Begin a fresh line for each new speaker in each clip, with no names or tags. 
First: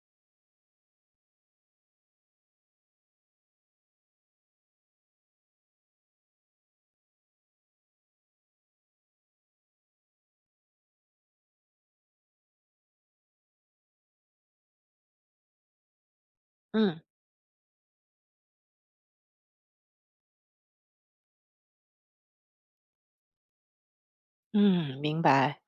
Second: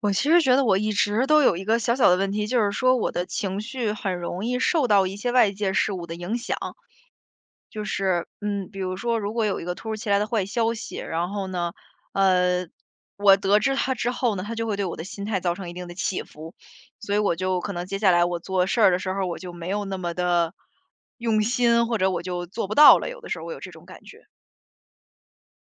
我其实觉得我一直都有一个小小的问题，就是说我的情绪很容易受到一些外界事物的影响。就是，嗯，比如说，如果有一个突如其来的坏消息，然后呢，呃，我得知它之后呢，它就会对我的心态造成一定的起伏，
嗯
所以我就可能接下来我做事儿的时候，我就没有那么的用心，或者我就做不到了。有的时候我有这种感觉。
嗯，明白。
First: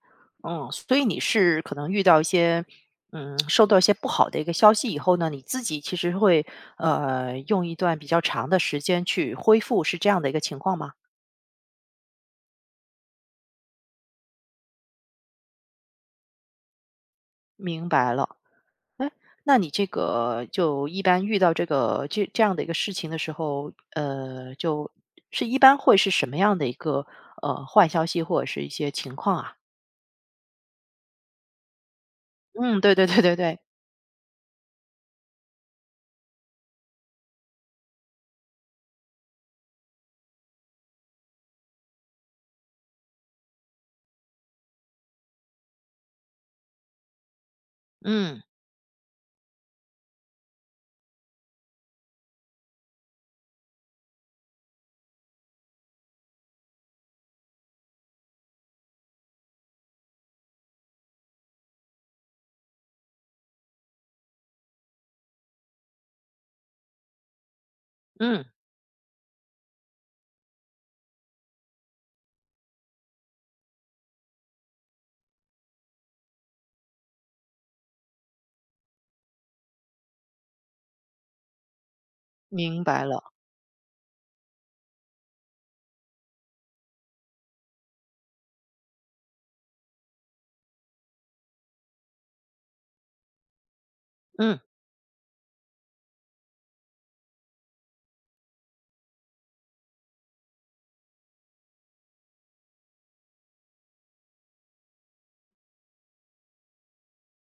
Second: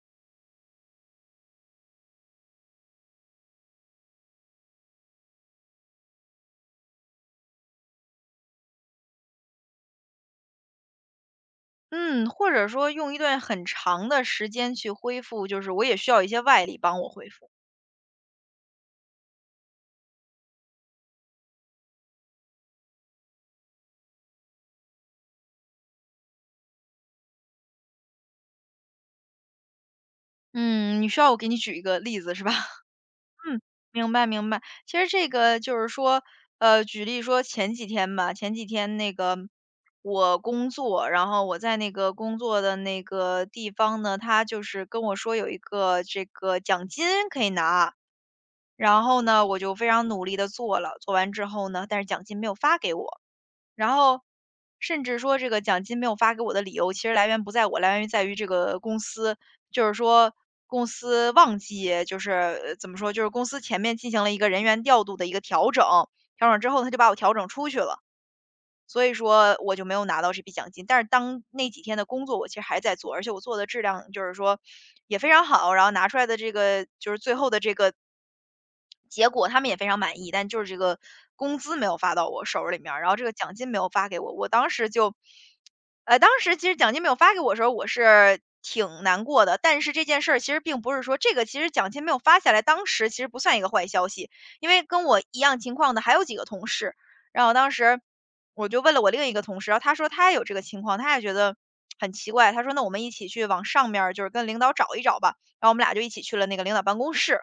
所以你是可能遇到一些，收到一些不好的一个消息以后呢，你自己其实会用一段比较长的时间去恢复，是这样的一个情况吗？
嗯，或者说用一段很长的时间去恢复，就是我也需要一些外力帮我恢复。
明白了。哎，那你这个就一般遇到这个这样的一个事情的时候，就是一般会是什么样的一个坏消息或者是一些情况啊？
嗯，你需要我给你举一个例子是吧？
嗯，对对对对对，
嗯，明白明白。其实这个就是说，举例说前几天吧，前几天那个我工作，然后我在那个工作的那个地方呢，他就是跟我说有一个这个奖金可以拿，
嗯
然后呢，我就非常努力的做了，做完之后呢，但是奖金没有发给我，然后甚至说这个奖金没有发给我的理由，其实来源不在我，来源于在于这个公司，就是说公司忘记，就是怎么说，就是公司前面进行了一个人员调度的一个调整，调整之后他就把我调整出去了。
嗯，
所以说我就没有拿到这笔奖金，但是当那几天的工作我其实还在做，而且我做的质量就是说也非常好，然后拿出来的这个就是最后的这个结果他们也非常满意，但就是这个工资没有发到我手儿里
明
面儿
白
然后这
了，
个奖金没有发给我。我当时就，当时其实奖金没有发给我的时候，我是挺难过的。但是这件事儿其实并不是说这个，其实奖金没有发下来，当时其实不算一个坏消息，
嗯
因为跟我一样情况的还有几个同事。然后当时我就问了我另一个同事，然后他说他也有这个情况，他也觉得很奇怪。他说：“那我们一起去往上面儿就是跟领导找一找吧。”然后我们俩就一起去了那个领导办公室。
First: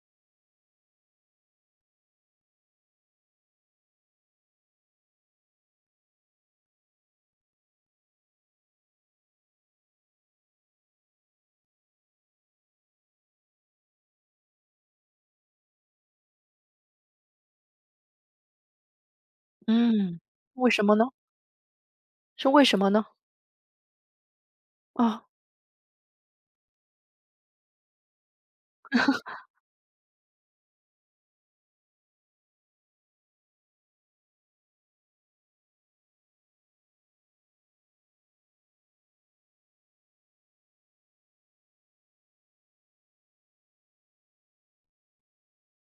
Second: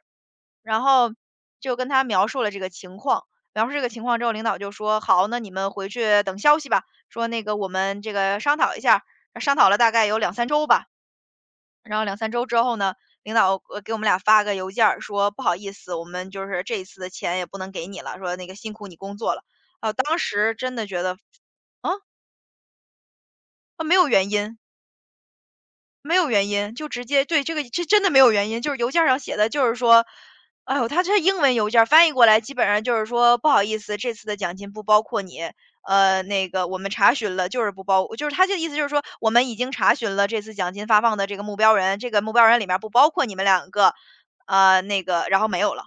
然后就跟他描述了这个情况，描述这个情况之后，领导就说：“好，那你们回去等消息吧。”说那个我们这个商讨一下，商讨了大概有两三周吧。然后两三周之后呢，领导给我们俩发个邮件儿说：“不好意思，我们就是这一次的钱也不能给你了，说那个辛苦你工作了。”啊，当
嗯，
时
为
真
什
的
么
觉
呢？
得，啊
是为什么呢？
啊，没有原因，
啊，
没有原因，就直接对，这个这真的没有原因，就是邮件儿上写的，就是说，哎呦，他这英文邮件儿翻译过来，基本上就是说不好意思，这次的奖金不包括你，那个我们查询了，就是不包，就是他这意思就是说我们已经查询了这次奖金发放的这个目标人，这个目标人里面不包括你们两个，那个然后没有了。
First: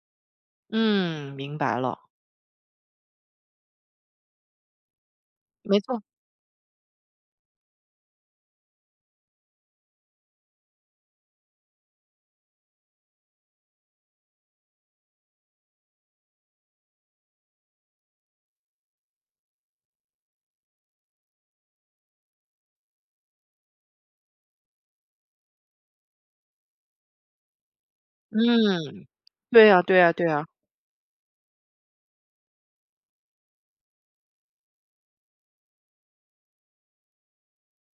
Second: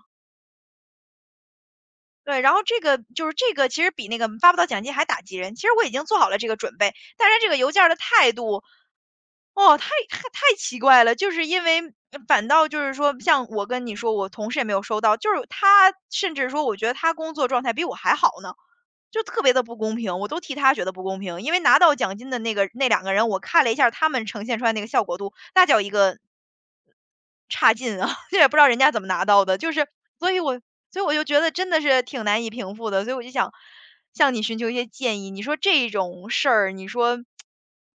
嗯，明白了，
对，然后这个就是这个其实比那个发不到奖金还打击人。其实
没
我已
错，
经做好了这个准备，但是这个邮件儿的态度，哦，太奇怪了。就是因为反倒就是说，像我跟你说，我同事也没有收到，就是他甚至说，我觉得他工作状态比我还好呢，就特别的不公平。我都替他觉得不公平，因为拿到奖金的那个那两个人，我看了一下儿他们呈现出来那个效果度，那叫一个差劲啊，这也不知道人家怎
嗯，
么拿到的，
对
就
呀，
是
对呀，对
所以
呀。
我所以我就觉得真的是挺难以平复的，所以我就想向你寻求一些建议。你说这种事儿，你说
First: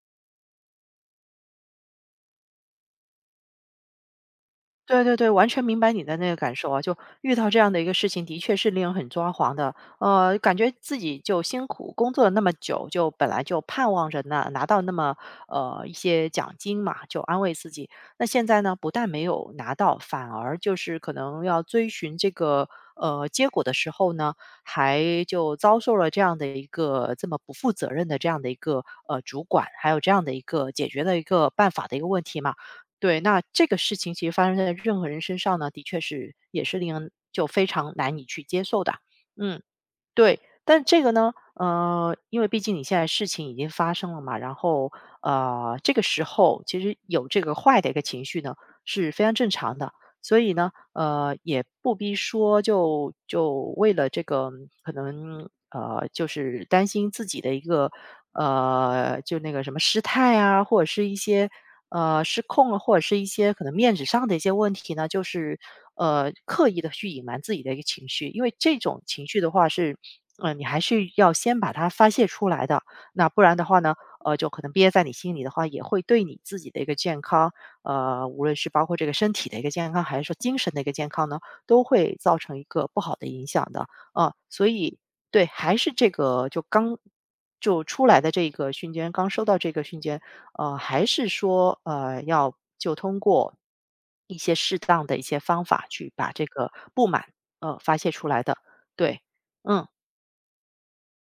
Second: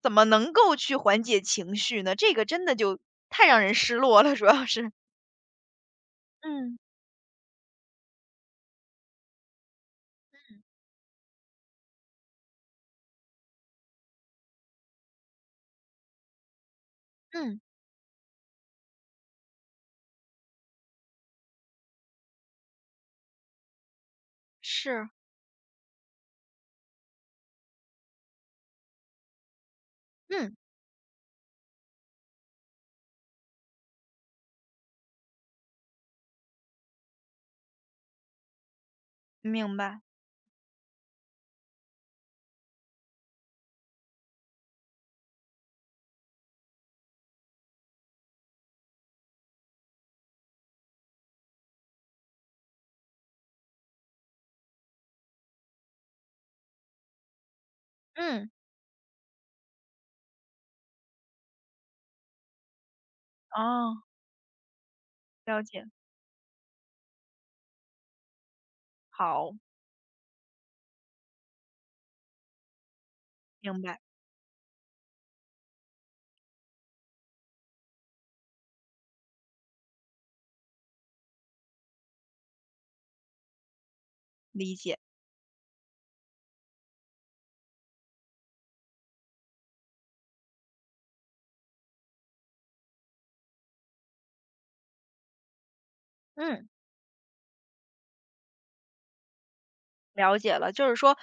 怎么能够去缓解情绪呢？这个真的就太让人失落了，主要是。
对对对，完全明白你的那个感受
嗯
啊，就遇到这样的一个事情，的确是令人很抓狂的。感觉自己就辛苦工作了那么久，就本来就盼望着拿到那么一些奖金嘛，就安慰
嗯，
自己。那现在呢，不但没有拿到，反而就是可能要追寻这个结果的时候呢，
是，
还就遭受了这样的一个这么不负责任的这样的一个主管，还有这样的一
嗯，
个解决的一个办法的一个问题嘛。对，那这个事情其实发生在任何人身上呢，的确是也是令人就非常难以去接受的。嗯，
明白，
对。但这个呢，因为毕竟你现在事情已经发生了嘛，然后这个时候其实有这个坏的一个情绪呢是非常正常的。所以呢，也不必说就为了这个可能就是担心自己的一个
嗯，
就那个什么失态啊，或者是一些失控了，或者是一些可能面
哦，
子上的一些问题呢，就是
了解，
刻意的去隐瞒自己的一个情绪，因为这种情绪的
好，
话是。你还是要先把它发泄出来的，那不然的话
明
呢，
白，
就可能憋在你心里的话，也会对你自己的一个健康，无论是包括这个身体的一个健康，还是说精神的一个健康呢，都会造成一个不好的影响的。啊，所
理
以
解，
对，还是这个刚出来的这个瞬间，刚收到这个瞬间，还是说要就通过一些适当的一些方法去把这
嗯。
个不满发泄出来的。对，嗯。
了解了，就是说，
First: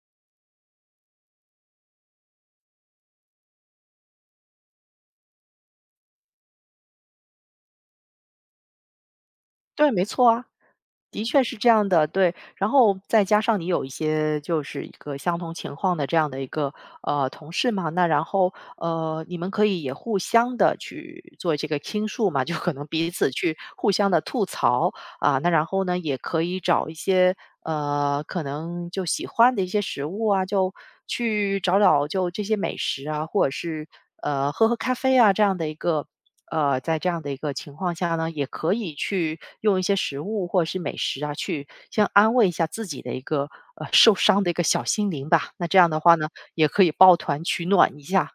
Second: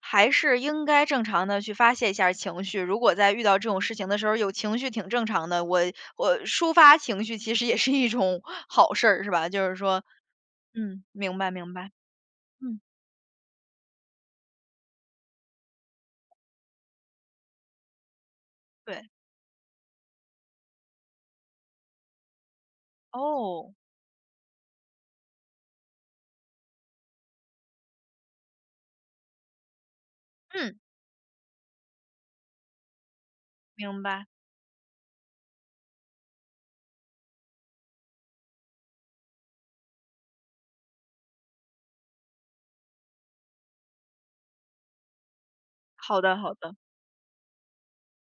还是应该正常的去发泄一下儿情绪。如果在遇到这种事情的时候，有情绪挺正常的，我抒发情绪其实也是一种 好事儿，是吧？就是
对，没
说
错啊，
嗯，
的
明
确
白
是这
明
样
白，
的，对。然
嗯，
后再加上你有一些就是一个相同情况的这样的一个同事嘛，那然后
对，
你们可以也互相的去做这个倾诉嘛，就可能彼此去
哦，
互相的吐槽啊，那然后呢也可以找一些可能就喜欢的一些食物啊，就
嗯，
去找找就这些美食啊，或者是
明白，
喝喝咖啡啊这样的一个在这样的一个情况下呢，也可以去用一些食物或者是美食啊，去先安慰一下自己的一个受伤的一个小心灵吧。那这样的话
好
呢，
的好
也
的。
可以抱团取暖一下。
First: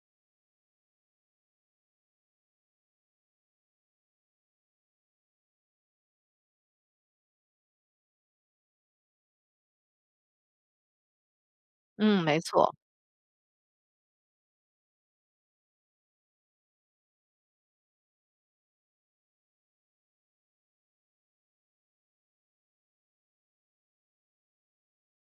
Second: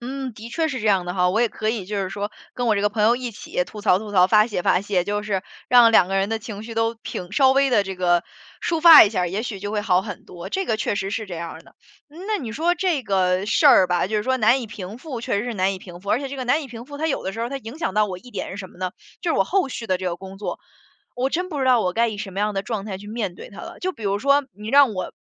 嗯，的确是这样的哈，我也可以就是说跟我这个朋友一起吐槽吐槽，发泄发泄，就是让两个人的情绪都平，稍微的这个抒发一下儿也许就会好很多。这个确实是这样儿的。
嗯，
嗯那
没
你
错，
说这个事儿吧，就是说难以平复，确实是难以平复，而且这个难以平复，它有的时候它影响到我一点是什么呢？就是我后续的这个工作，我真不知道我该以什么样的状态去面对它了。就比如说你让我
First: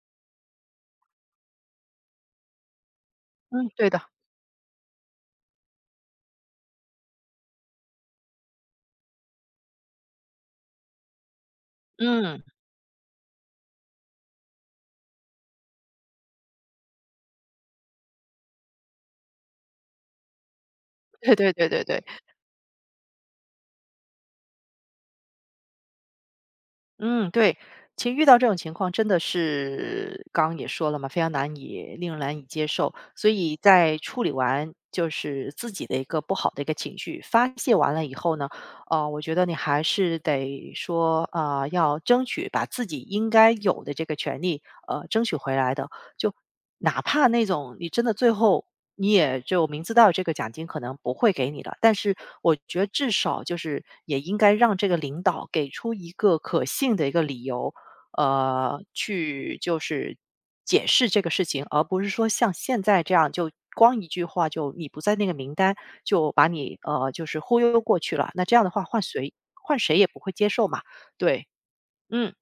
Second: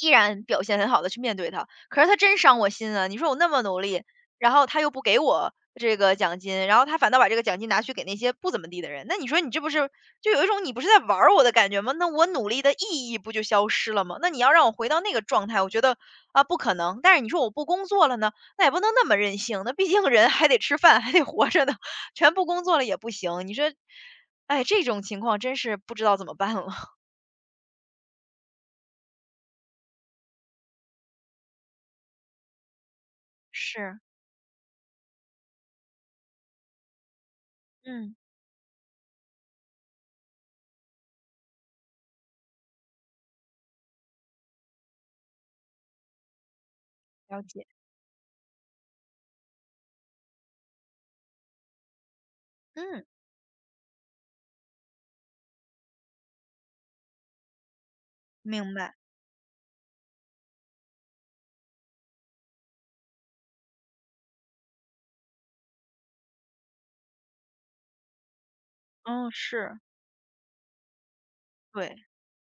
依然表现很好的去面对它。可是他真伤我心啊！你说我那么
嗯，
努
对的，
力，然后他又不给我这个奖金，然后他反倒把这个奖金拿去给那些不怎么地的人，那你说你这不是就有一种你不是在玩儿我的感觉吗？那我
嗯，
努力的意义不就消失了吗？那你要让我回到那个状态，我觉得啊不可能。但是你说我不工作了呢，那也不能那么任性，那毕竟人还得吃饭，还 得
对
活
对
着
对
呢，
对对。
全不工作了也不行。你说，哎，这种情况真是不知道怎么办了。
嗯，对，其实遇到这种情况真的是刚刚也说了嘛，非常难以令人难以接受。所以在
是，
处理完就是自己的一个不好的一个情绪发泄完了以
嗯，
后呢，我觉得你还是得说啊、要争取把自己应该有的这个权利争取回来的。就哪怕
了
那
解，
种你真的最后你也就明知道这个奖金可能不会给你了，但是我觉得
嗯，
至少就是也应该让这个领导给出一个可信的一个理由，
明白，
去就是解释这个事情，而不是说像现在这样就光一句话就你不在那个名单就把你就是忽悠过去了，那这样的话换
嗯，
谁换
是
谁也不会接受嘛，对，
对。
嗯。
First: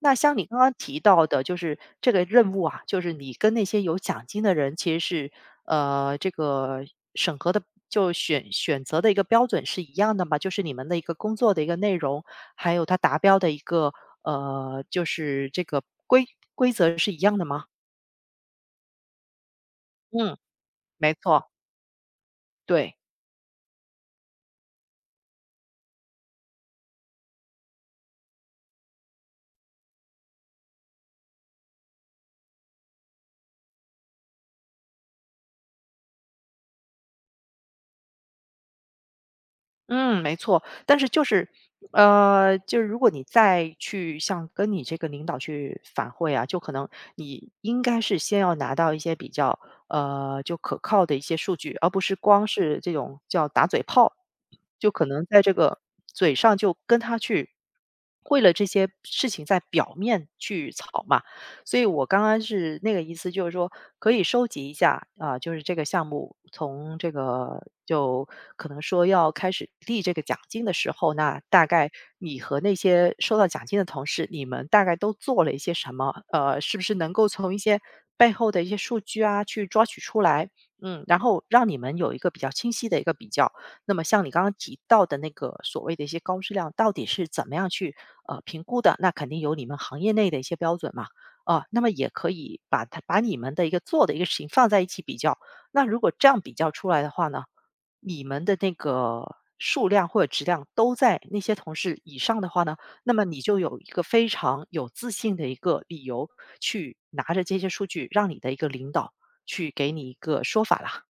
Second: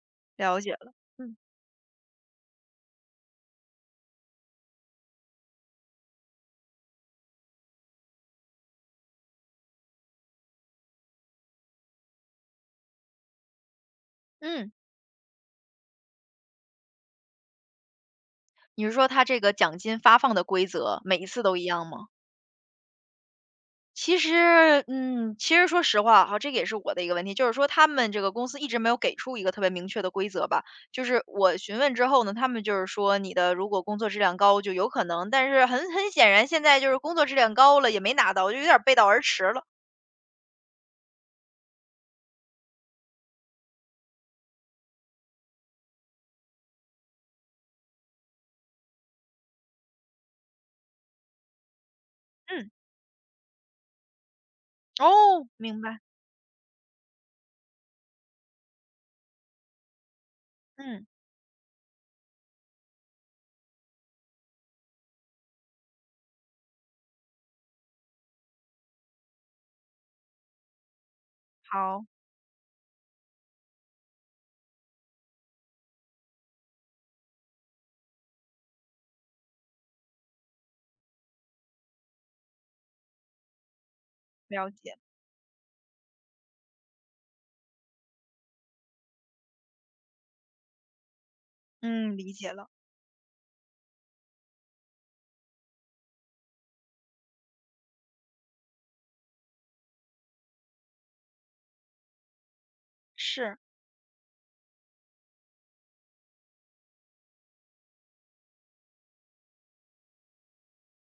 那像你刚
了
刚
解了，
提到
嗯
的，就是这个任务啊，就是你跟那些有奖金的人，其实是这个审核的，就选择的一个标准是一样的嘛？就是你们的一个工作的一个内容，还有它达标的一个
嗯，
就是这个规则是一样的吗？
你是说他这个奖金发放
嗯，
的规则
没
每一次
错，
都一样吗？
对。
其实，嗯，其实说实话哈，这个也是我的一个问题，就是说他们这个公司一直没有给出一个特别明确的规则吧。就是我询问之后呢，他们就是说你的如果工作质量高就有可能，但是很显然现在就是工作质量高了也没拿到，我就有点儿背道而驰了。
嗯，没错，但是就是，就是如果你再去像跟你这个领导去反馈啊，就可能你应该是先要拿到一些比较就可靠的一些数据，而不是光
嗯，
是这种叫打嘴炮，就可能在
哦，
这个
明白，
嘴上就跟他去为了这些事情在表面去吵
嗯，
嘛，所以我刚刚是那个意思，就是说可以收集一下啊，就是这个项目从这个就可能说要开始立这个奖金的时候，那大概
好，
你和那些收到奖金的同事，你们大概都做了一些什么？是不是能够从一些背后的一些数据啊去抓取出来？嗯，然后让你们有一个比较清晰的一个比较。那么像你刚刚
了
提
解，
到的那个所谓的一些高质量，到底是怎么样去评估的？那肯定有你们行业内的一些标准嘛。啊，那么也
嗯，
可
理解
以
了，
把它把你们的一个做的一个事情放在一起比较。那如果这样比较出来的话呢，你们的那个数量或者质量都在那些同事以上的话呢，那么你就
是。
有一个非常有自信的一个理由去拿着这些数据，让你的一个领导去给你一个说法啦。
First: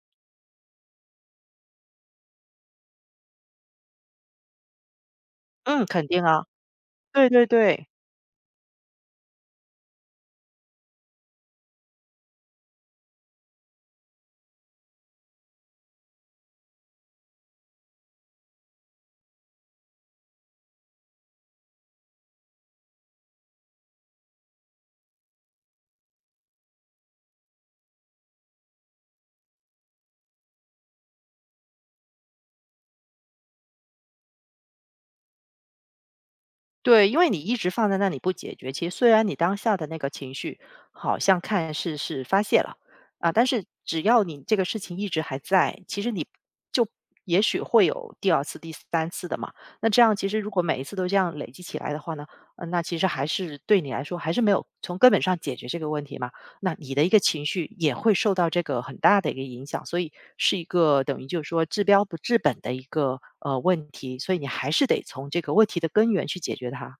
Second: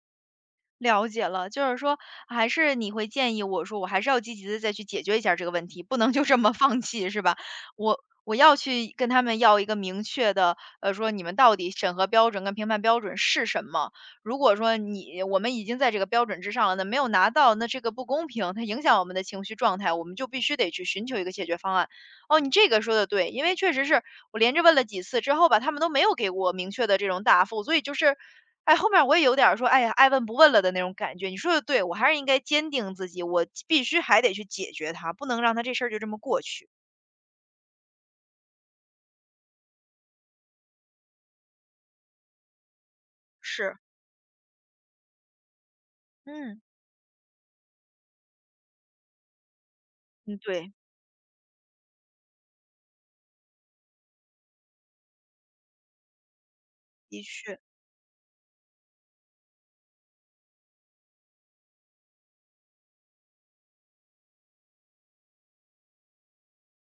了解了，就是说还是你会建议我说，我还是要积极的再去解决一下这个问题，
嗯，
不
肯
能
定
就这
啊，
么放弃是
对
吧？
对对。
我我要去跟他们要一个明确的，说你们到底审核标准跟评判标准是什么？如果说你我们已经在这个标准之上了，那没有拿到，那这个不公平，它影响我们的情绪状态，我们就必须得去寻求一个解决方案。哦，你这个说的对，因为确实是我连着问了几次之后吧，他们都没有给我明确的这种答复，所以就是哎，后面我也有点儿说，哎呀，爱问不问了的那种感觉。你说的对，我还是应该坚定自己，我必须还得去解决它，不能让它这事儿就这么过去。
对，因为你一直放在那里不解决，其实虽然你当下的那个情绪好像看似是发泄了啊，但是
是，
只要你这个事情一直还在，其实你
嗯。
就也许会有第二次、第三次的嘛。那这样其
嗯，
实如果
对，
每一次都这样累积起来的话呢，那其实还是对你来说还是没有从根本上解决这个问题嘛。那你的一个
的
情
确。
绪也会受到这个很大的一个影响，所以是一个等于就是说治标不治本的一个问题，所以你还是得从这个问题的根源去解决它。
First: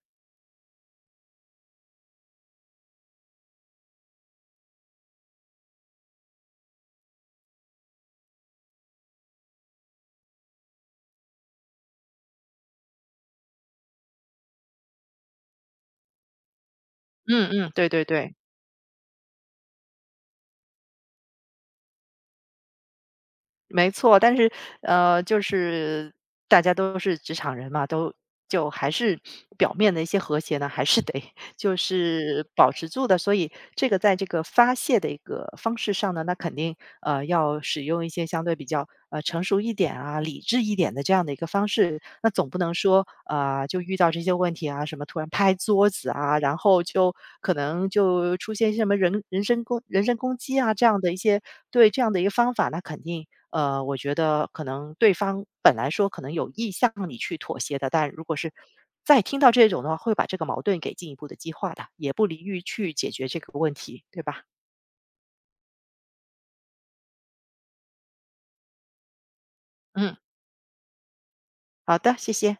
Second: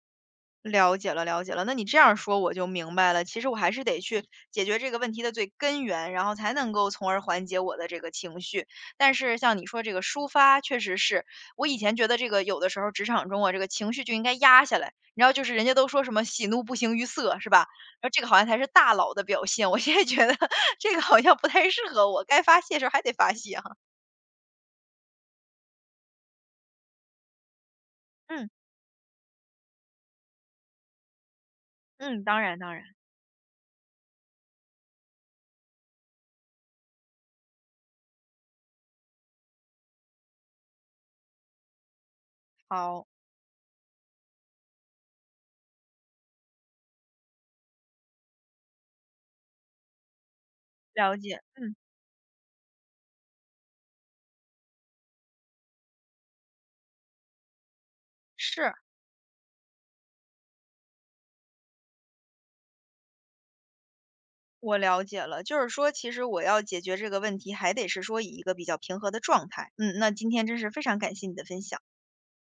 了解了，了解了。那你这样说我就明白了，其实我还是得去解决这个问题的最根源，然后才能够从而缓解我的这个情绪。但是像你说这个抒发，确实是我以前觉得这个有的时候职场中啊，这个情绪就应该压下来。然后就是人家都说什么喜怒不形于色，
嗯
是吧？
嗯，对对
然后这个
对。
好像才是大佬的表现。我现在觉得 这个好像不太适合我，该发泄的时候还得发泄哈。
没错，但是就是大家都是职场人嘛，都
嗯
就还是表面的一些和谐呢，还是得就
嗯，当
是
然
保
当然，
持住的。所以这个在这个发泄的一个方式上呢，那肯定要使用一些相对比较成熟一点啊、理智一点的这样的一个方式。那总不能
好
说啊、就遇到这些问题啊，什么突然拍桌子啊，然后就可能就出现什么人身攻击啊这样的一
了
些
解，嗯
对这样的一个方法，那肯定。我觉得可能对方本来说可能有意向你去妥协的，但如果是
是。
再听到这种的话，会把这个矛盾给进一步的激化的，也不利于去解决这个问题，对吧？
我了解了，就是说，其实我要解决这个问题，还得是说以一个比较平和的状态。嗯，那
嗯，
今天真是非常感谢你的分享。
好的，谢谢。